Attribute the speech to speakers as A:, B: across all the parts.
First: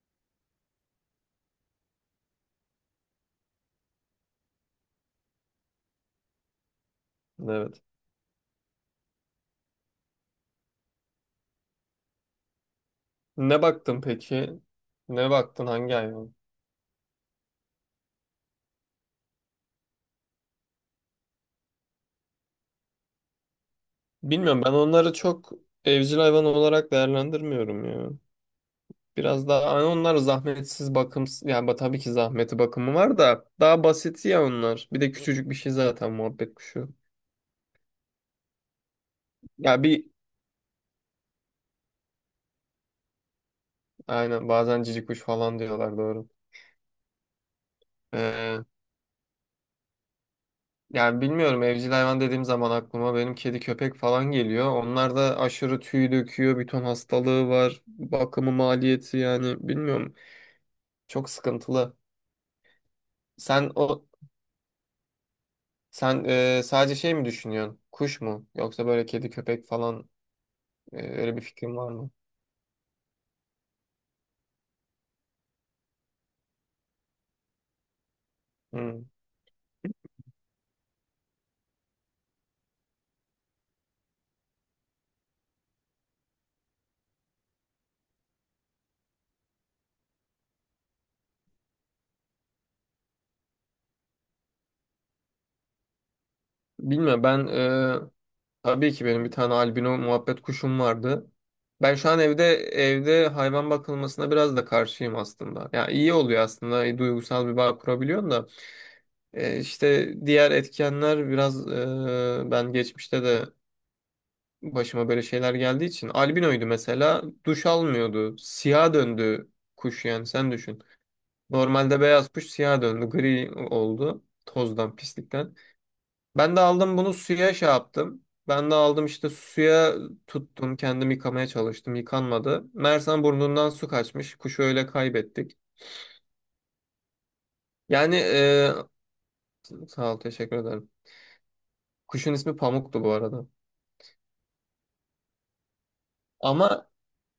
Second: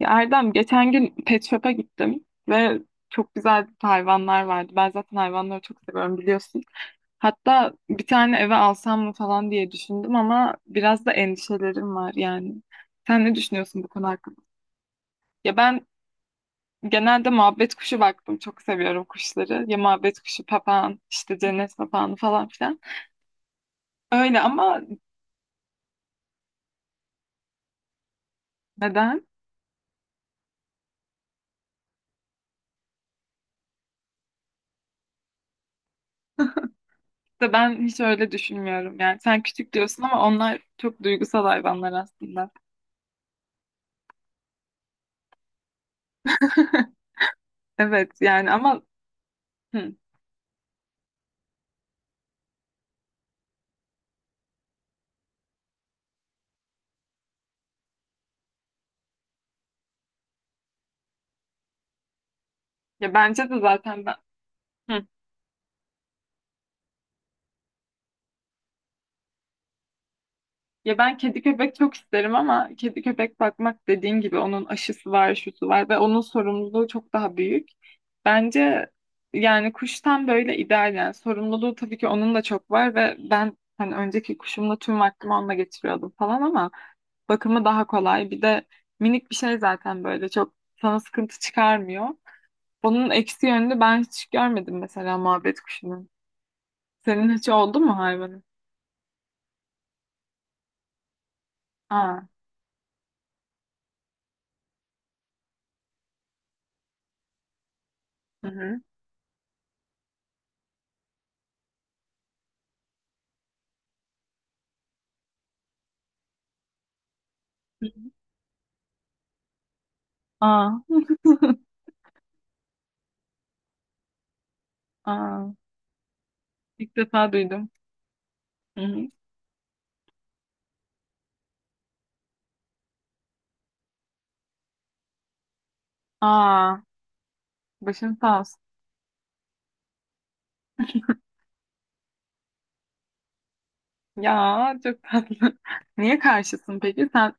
A: Ya Erdem, geçen gün pet shop'a gittim ve çok güzel hayvanlar vardı. Ben zaten hayvanları çok seviyorum, biliyorsun. Hatta
B: Evet.
A: bir tane eve alsam mı falan diye düşündüm, ama biraz da endişelerim var yani. Sen ne
B: Ne
A: düşünüyorsun bu
B: baktın
A: konu hakkında?
B: peki? Ne
A: Ya
B: baktın
A: ben
B: hangi hayvan?
A: genelde muhabbet kuşu baktım. Çok seviyorum kuşları. Ya muhabbet kuşu, papağan, işte cennet papağanı falan filan. Öyle
B: Bilmiyorum, ben
A: ama
B: onları çok evcil hayvan olarak değerlendirmiyorum ya.
A: neden?
B: Biraz daha hani onlar zahmetsiz bakım yani tabii ki zahmeti bakımı var da daha basiti ya onlar. Bir de küçücük bir şey zaten muhabbet kuşu.
A: İşte ben hiç öyle düşünmüyorum yani. Sen küçük
B: Ya
A: diyorsun ama onlar çok duygusal hayvanlar aslında.
B: aynen, bazen cici kuş falan diyorlar, doğru.
A: Evet yani
B: Ee,
A: ama hı,
B: yani bilmiyorum, evcil hayvan dediğim zaman aklıma benim kedi köpek falan geliyor. Onlar da aşırı tüy döküyor, bir ton hastalığı var, bakımı maliyeti, yani bilmiyorum. Çok sıkıntılı.
A: ya bence de
B: Sen o
A: zaten ben hı,
B: sen sadece şey mi düşünüyorsun? Kuş mu? Yoksa böyle kedi köpek falan
A: ya ben
B: öyle bir
A: kedi köpek
B: fikrin var
A: çok
B: mı?
A: isterim ama kedi köpek bakmak, dediğin gibi onun aşısı var, şusu var ve onun sorumluluğu çok daha büyük. Bence
B: Hmm.
A: yani kuştan böyle ideal, yani sorumluluğu tabii ki onun da çok var ve ben hani önceki kuşumla tüm vaktimi onunla geçiriyordum falan ama bakımı daha kolay. Bir de minik bir şey zaten, böyle çok sana sıkıntı çıkarmıyor. Onun eksi yönünü ben hiç görmedim mesela muhabbet kuşunun.
B: Bilmiyorum
A: Senin
B: ben,
A: hiç oldu mu hayvanın?
B: tabii ki benim bir tane albino muhabbet kuşum vardı. Ben şu an
A: Aa.
B: evde hayvan bakılmasına biraz da karşıyım aslında. Ya iyi oluyor aslında, duygusal bir bağ kurabiliyorsun da.
A: Hı hı.
B: E, işte diğer etkenler biraz, ben geçmişte de başıma böyle şeyler geldiği için. Albinoydu mesela. Duş
A: Hı hı.
B: almıyordu. Siyah döndü kuş, yani sen
A: Aa.
B: düşün. Normalde beyaz kuş siyah döndü. Gri oldu. Tozdan,
A: Aa.
B: pislikten. Ben de
A: İlk
B: aldım bunu
A: defa
B: suya şey
A: duydum.
B: yaptım. Ben de
A: Hı
B: aldım
A: hı.
B: işte suya tuttum. Kendim yıkamaya çalıştım. Yıkanmadı. Mersem burnundan su kaçmış. Kuşu öyle kaybettik.
A: Aa. Başın
B: Yani,
A: sağ olsun.
B: sağ ol, teşekkür ederim. Kuşun ismi Pamuk'tu bu arada.
A: Ya çok tatlı. Niye karşısın
B: Ama
A: peki? Sen.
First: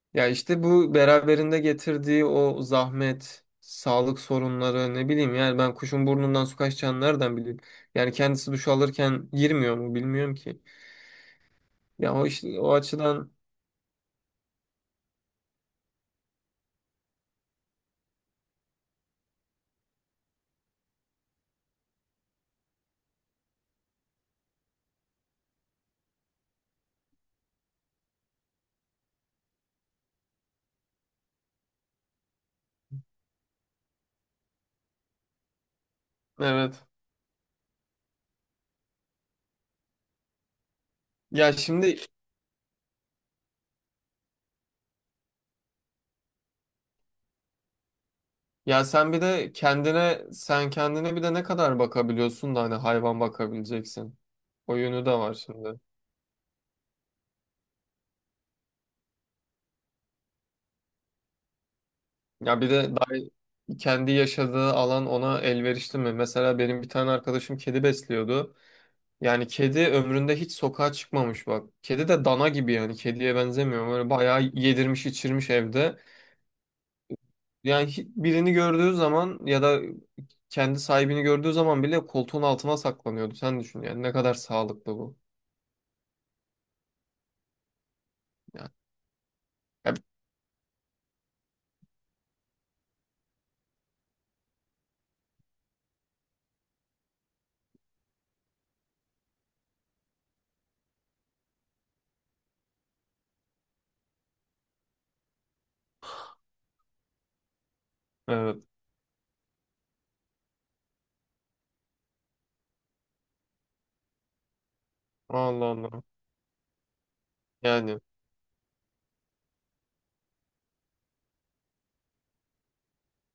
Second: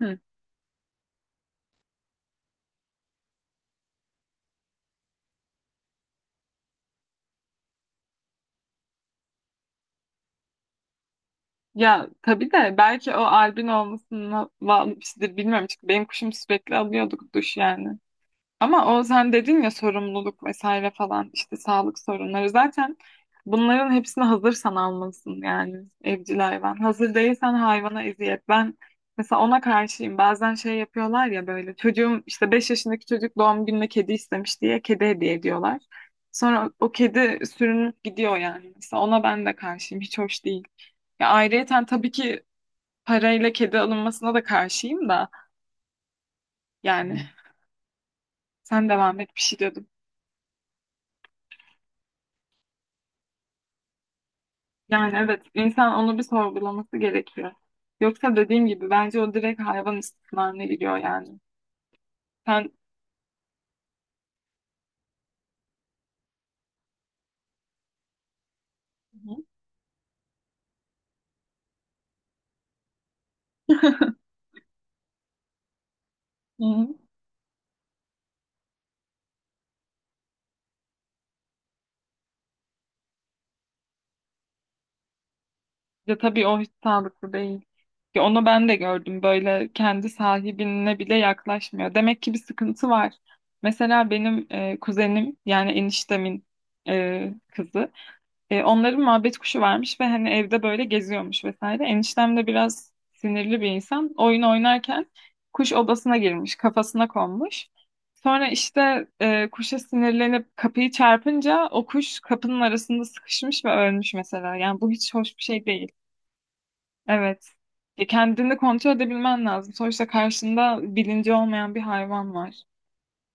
A: Hı.
B: Ya işte bu beraberinde getirdiği o zahmet, sağlık sorunları, ne bileyim, yani ben kuşun burnundan su kaçacağını nereden bileyim? Yani kendisi duş alırken girmiyor mu, bilmiyorum ki.
A: Ya
B: Ya o
A: tabii
B: işte o
A: de belki o
B: açıdan,
A: albin olmasına bağlı bir şeydir. Bilmiyorum, çünkü benim kuşum sürekli alıyorduk duş yani. Ama o, sen dedin ya, sorumluluk vesaire falan, işte sağlık sorunları, zaten bunların hepsini hazırsan almalısın yani evcil hayvan. Hazır değilsen hayvana eziyet. Ben mesela ona karşıyım. Bazen şey yapıyorlar ya, böyle çocuğum işte 5 yaşındaki çocuk doğum gününe kedi istemiş diye kedi hediye ediyorlar. Sonra
B: evet.
A: o kedi sürünüp gidiyor yani. Mesela ona ben de karşıyım. Hiç hoş değil. Ya
B: Ya
A: ayrıyeten
B: şimdi
A: tabii ki parayla kedi alınmasına da karşıyım da, yani
B: ya
A: sen
B: sen
A: devam
B: bir
A: et, bir
B: de
A: şey diyordun.
B: kendine sen kendine bir de ne kadar bakabiliyorsun da hani hayvan bakabileceksin. O yönü de
A: Yani
B: var
A: evet,
B: şimdi.
A: insan onu bir sorgulaması gerekiyor. Yoksa dediğim gibi bence o direkt hayvan istismarına giriyor yani.
B: Ya bir
A: Sen.
B: de daha kendi yaşadığı alan ona elverişli mi? Mesela benim bir tane arkadaşım kedi besliyordu.
A: Hı.
B: Yani kedi ömründe hiç sokağa çıkmamış, bak. Kedi de dana gibi, yani kediye benzemiyor. Böyle bayağı yedirmiş içirmiş evde.
A: Hı. Hı.
B: Yani birini gördüğü zaman ya da kendi sahibini gördüğü zaman bile koltuğun altına saklanıyordu. Sen düşün yani ne kadar sağlıklı bu.
A: Ya tabii o hiç sağlıklı değil. Ya onu ben
B: Yani,
A: de gördüm. Böyle
B: hep-
A: kendi sahibine bile yaklaşmıyor. Demek ki bir sıkıntı var. Mesela benim kuzenim, yani eniştemin kızı. Onların muhabbet kuşu varmış ve hani evde böyle geziyormuş vesaire. Eniştem de biraz sinirli bir insan. Oyun oynarken kuş odasına girmiş, kafasına konmuş. Sonra
B: evet.
A: işte kuşa sinirlenip kapıyı çarpınca o kuş kapının arasında sıkışmış ve ölmüş mesela. Yani bu hiç hoş bir şey
B: Allah
A: değil.
B: Allah.
A: Evet.
B: Yani,
A: Kendini kontrol edebilmen lazım. Sonuçta karşında bilinci olmayan bir hayvan var.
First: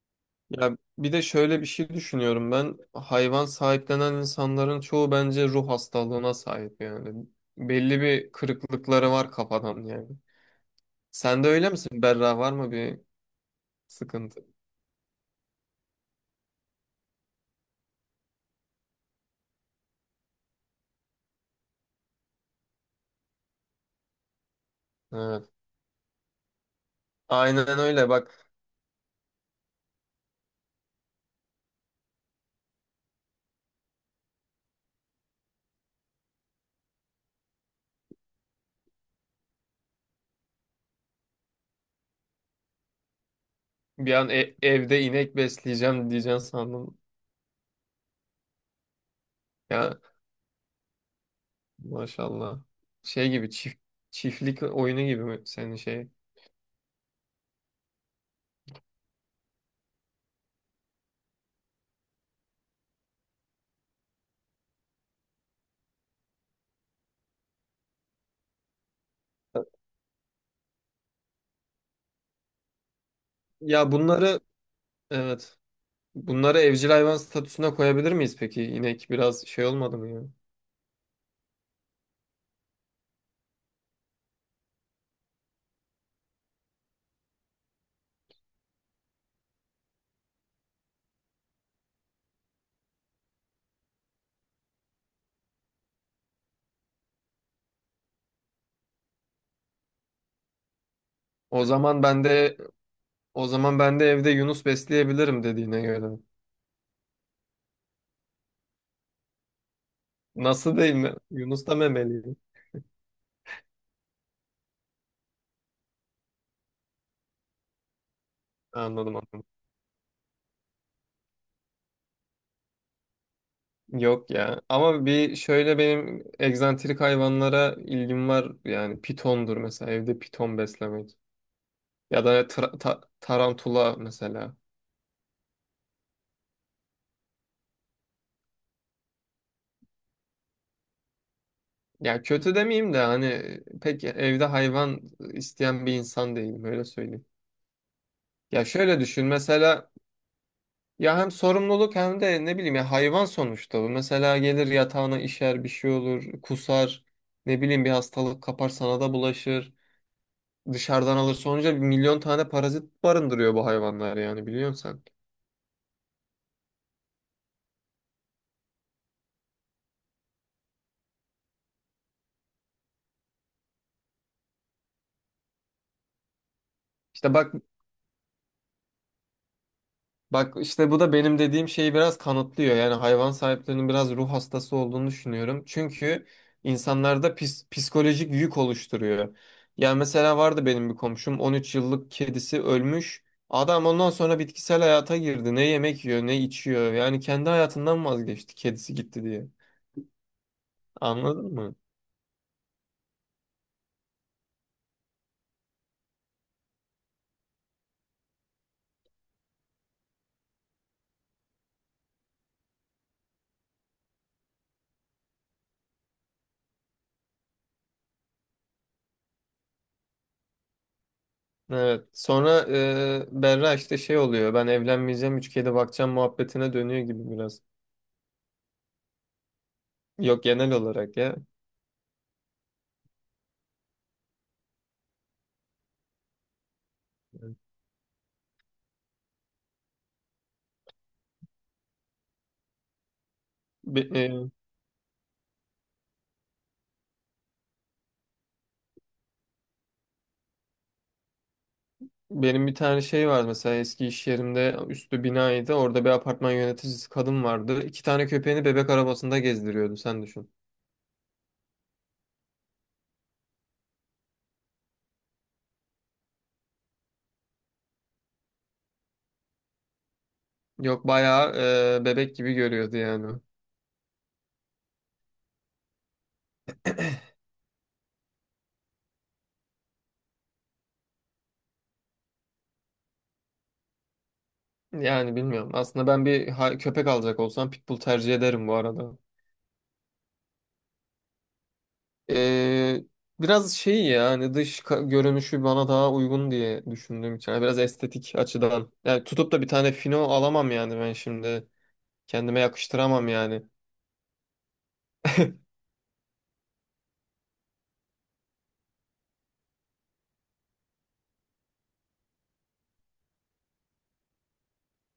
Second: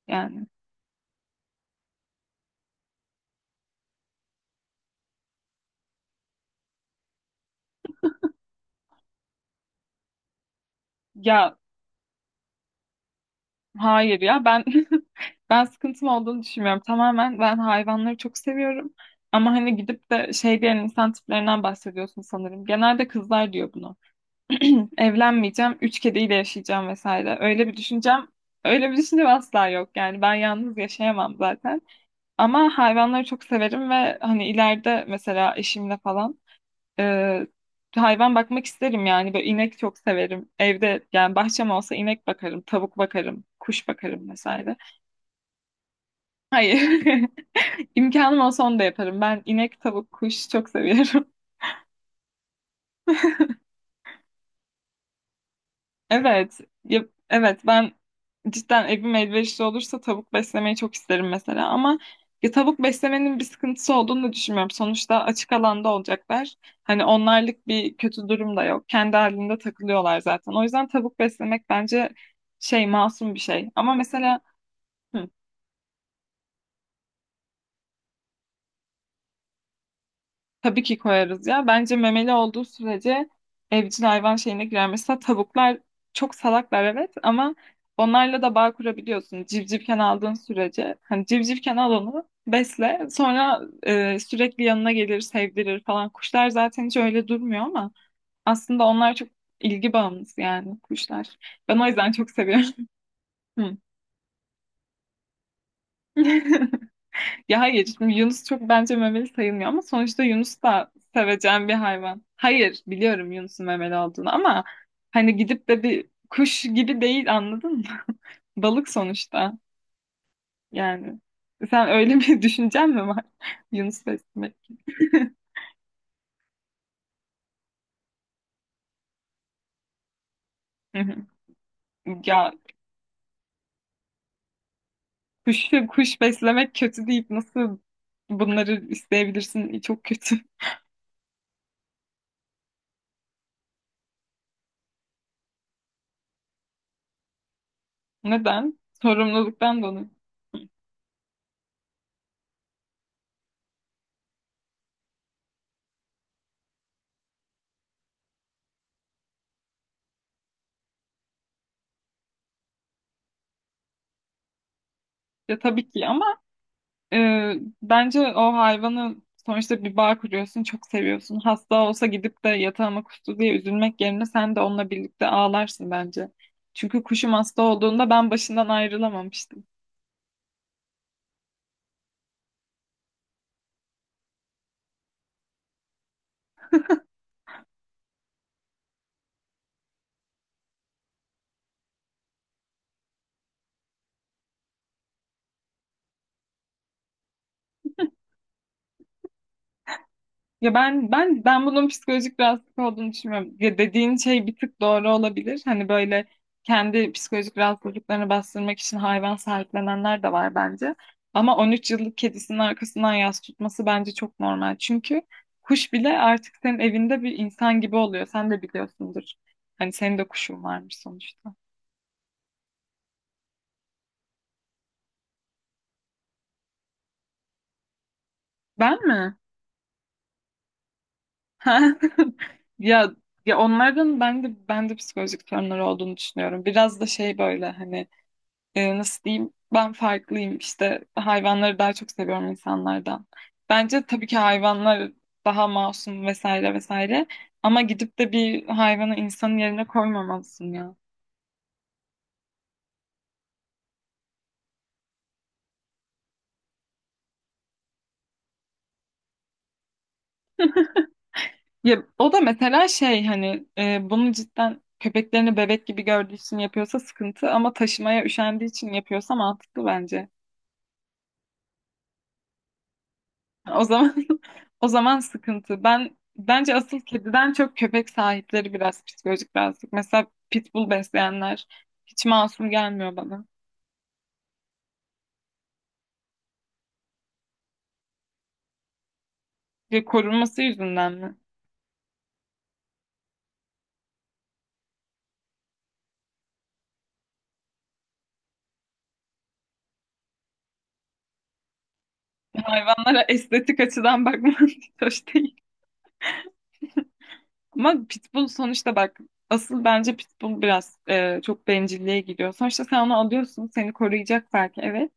A: Yani
B: ya bir de şöyle bir şey düşünüyorum ben. Hayvan sahiplenen insanların çoğu bence ruh hastalığına sahip yani. Belli bir kırıklıkları var kafadan yani. Sen de
A: ya.
B: öyle misin? Berra, var mı bir
A: Hayır ya,
B: sıkıntı?
A: ben ben sıkıntım olduğunu düşünmüyorum. Tamamen ben hayvanları çok seviyorum. Ama hani gidip de şey diyen insan tiplerinden bahsediyorsun sanırım. Genelde kızlar diyor bunu.
B: Evet.
A: Evlenmeyeceğim, üç kediyle yaşayacağım vesaire.
B: Aynen öyle. Bak,
A: Öyle bir düşüncem asla yok. Yani ben yalnız yaşayamam zaten. Ama hayvanları çok severim ve hani ileride mesela eşimle falan ee, hayvan bakmak isterim yani. Böyle inek çok severim. Evde, yani bahçem olsa, inek bakarım, tavuk bakarım, kuş bakarım vesaire.
B: evde inek besleyeceğim diyeceksin sandım.
A: Hayır. İmkanım olsa onu da yaparım. Ben inek,
B: Ya
A: tavuk, kuş çok seviyorum.
B: maşallah. Şey gibi, çiftlik oyunu gibi mi senin şey?
A: Evet. Ya, evet, ben cidden evim elverişli olursa tavuk beslemeyi çok isterim mesela, ama ya tavuk beslemenin bir sıkıntısı olduğunu da düşünmüyorum. Sonuçta açık alanda olacaklar. Hani onlarlık bir kötü durum da yok. Kendi halinde takılıyorlar zaten. O yüzden tavuk beslemek bence şey, masum bir şey.
B: Ya
A: Ama
B: bunları
A: mesela hı,
B: Evet. Bunları evcil hayvan statüsüne koyabilir miyiz peki? İnek biraz şey olmadı mı ya?
A: tabii ki koyarız ya. Bence memeli olduğu sürece evcil hayvan şeyine girer. Mesela tavuklar çok salaklar evet, ama onlarla da bağ kurabiliyorsun. Civcivken aldığın sürece. Hani civcivken al onu besle. Sonra sürekli yanına gelir, sevdirir falan. Kuşlar zaten hiç öyle durmuyor, ama aslında onlar çok ilgi bağımlısı yani, kuşlar.
B: O
A: Ben o
B: zaman
A: yüzden
B: ben
A: çok
B: de
A: seviyorum.
B: o
A: Hı.
B: zaman ben de evde Yunus besleyebilirim dediğine göre.
A: Ya hayır, şimdi Yunus çok bence memeli sayılmıyor, ama sonuçta Yunus
B: Nasıl,
A: da
B: değil mi? Yunus
A: seveceğim bir
B: da
A: hayvan.
B: memeliyim.
A: Hayır, biliyorum Yunus'un memeli olduğunu, ama hani gidip de bir kuş gibi değil, anladın mı? Balık
B: Anladım.
A: sonuçta yani. Sen öyle bir düşüncen mi var? Yunus
B: Yok
A: beslemek.
B: ya. Ama bir şöyle benim egzantrik hayvanlara ilgim var. Yani pitondur mesela, evde piton
A: Hı hı.
B: beslemek. Ya da
A: Ya
B: tarantula mesela.
A: kuş, kuş beslemek kötü deyip nasıl bunları isteyebilirsin? Çok kötü.
B: Ya, kötü demeyeyim de hani pek evde hayvan isteyen bir insan değilim, öyle söyleyeyim. Ya
A: Neden?
B: şöyle düşün
A: Sorumluluktan
B: mesela,
A: dolayı.
B: ya hem sorumluluk hem de ne bileyim, ya hayvan sonuçta bu. Mesela gelir yatağına işer, bir şey olur, kusar, ne bileyim, bir hastalık kapar, sana da bulaşır. Dışarıdan alırsa olunca bir milyon tane parazit barındırıyor bu hayvanlar, yani biliyorsun sen.
A: Ya tabii ki ama Ee, bence o hayvanı, sonuçta bir bağ kuruyorsun, çok seviyorsun. Hasta olsa gidip de yatağıma kustu diye üzülmek yerine sen de onunla birlikte ağlarsın bence. Çünkü kuşum
B: İşte bak,
A: hasta olduğunda ben başından ayrılamamıştım.
B: bak işte bu da benim dediğim şeyi biraz kanıtlıyor. Yani hayvan sahiplerinin biraz ruh hastası olduğunu düşünüyorum. Çünkü insanlarda psikolojik yük oluşturuyor. Yani mesela vardı benim bir komşum, 13 yıllık kedisi ölmüş. Adam ondan sonra bitkisel hayata girdi. Ne yemek yiyor, ne içiyor. Yani kendi hayatından vazgeçti, kedisi gitti diye.
A: Ya ben ben
B: Anladın
A: ben
B: mı?
A: bunun psikolojik rahatsızlık olduğunu düşünmüyorum. Ya dediğin şey bir tık doğru olabilir. Hani böyle kendi psikolojik rahatsızlıklarını bastırmak için hayvan sahiplenenler de var bence. Ama 13 yıllık kedisinin arkasından yas tutması bence çok normal. Çünkü kuş bile artık senin evinde bir insan gibi oluyor. Sen de biliyorsundur. Hani senin de kuşun varmış sonuçta.
B: Evet. Sonra Berra, işte şey oluyor. Ben evlenmeyeceğim, üç kedi bakacağım muhabbetine dönüyor gibi biraz.
A: Ben mi?
B: Yok, genel olarak ya.
A: Ya, ya onlardan ben de psikolojik sorunları olduğunu düşünüyorum. Biraz da şey
B: Evet.
A: böyle hani nasıl diyeyim, ben farklıyım işte, hayvanları daha çok seviyorum insanlardan. Bence
B: Be-
A: tabii ki
B: e,
A: hayvanlar daha masum vesaire vesaire, ama gidip de bir hayvanı insanın yerine koymamalısın ya.
B: benim bir tane şey var mesela, eski iş yerimde üstü binaydı. Orada bir apartman yöneticisi kadın vardı. İki tane köpeğini bebek arabasında gezdiriyordu. Sen düşün.
A: Ya o da mesela şey, hani bunu cidden köpeklerini bebek gibi gördüğü için yapıyorsa sıkıntı, ama taşımaya üşendiği için yapıyorsa mantıklı bence.
B: Yok, bayağı bebek gibi görüyordu yani.
A: O zaman o zaman sıkıntı. Ben, bence asıl kediden çok köpek sahipleri biraz psikolojik rahatsızlık. Mesela pitbull besleyenler hiç masum gelmiyor bana.
B: Yani bilmiyorum. Aslında ben köpek alacak olsam pitbull tercih ederim bu arada.
A: Ve korunması yüzünden mi?
B: Ee, biraz şey, ya hani görünüşü bana daha uygun diye düşündüğüm için. Yani biraz estetik açıdan. Yani tutup da bir tane fino alamam yani ben şimdi. Kendime
A: Hayvanlara
B: yakıştıramam yani.
A: estetik açıdan bakmak hiç hoş değil. Ama pitbull sonuçta bak, asıl bence pitbull biraz çok bencilliğe gidiyor. Sonuçta sen onu alıyorsun, seni koruyacak belki, evet.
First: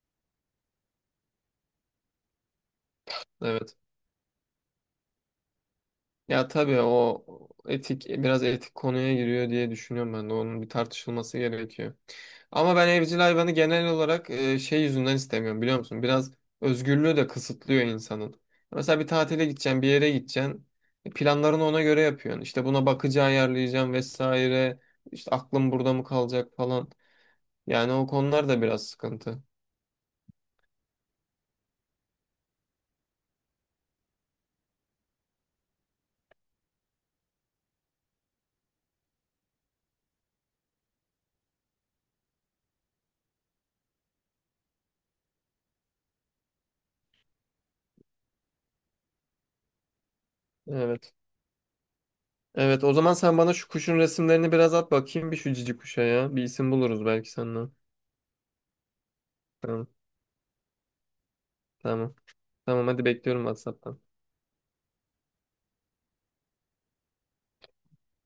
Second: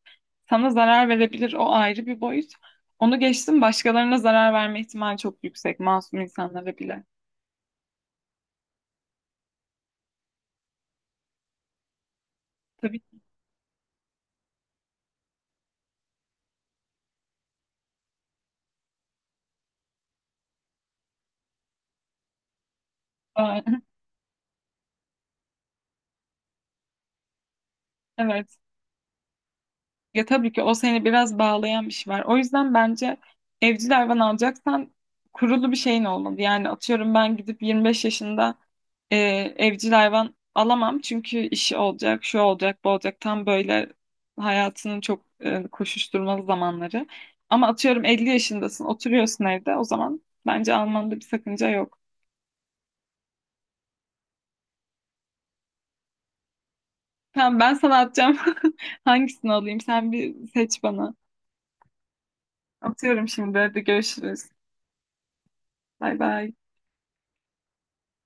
A: Sana zarar verebilir, o ayrı bir boyut. Onu geçtim,
B: Evet.
A: başkalarına zarar verme ihtimali çok yüksek, masum
B: Ya,
A: insanlara
B: tabii
A: bile.
B: o etik, biraz etik konuya giriyor diye düşünüyorum, ben de onun bir tartışılması gerekiyor. Ama ben evcil hayvanı genel olarak, şey yüzünden istemiyorum biliyor musun? Biraz özgürlüğü de kısıtlıyor insanın. Mesela bir tatile gideceksin, bir yere gideceksin. E, planlarını ona göre yapıyorsun. İşte buna bakıcı
A: Aa.
B: ayarlayacağım vesaire. İşte aklım burada mı kalacak falan. Yani o konular
A: Evet.
B: da biraz sıkıntı.
A: Ya tabii ki o seni biraz bağlayan bir şey var. O yüzden bence evcil hayvan alacaksan kurulu bir şeyin olmalı. Yani atıyorum ben gidip 25 yaşında e, evcil hayvan alamam. Çünkü işi olacak, şu olacak, bu olacak. Tam böyle hayatının çok koşuşturmalı zamanları. Ama atıyorum 50 yaşındasın, oturuyorsun evde. O zaman bence
B: Evet.
A: almanda bir sakınca yok.
B: Evet, o zaman sen bana şu kuşun resimlerini biraz at bakayım, bir şu cici kuşa ya. Bir isim buluruz belki
A: Tamam,
B: senden.
A: ben sana atacağım. Hangisini alayım?
B: Tamam,
A: Sen bir seç bana.
B: tamam. Tamam, hadi
A: Atıyorum
B: bekliyorum
A: şimdi. Hadi
B: WhatsApp'tan.
A: görüşürüz. Bay bay.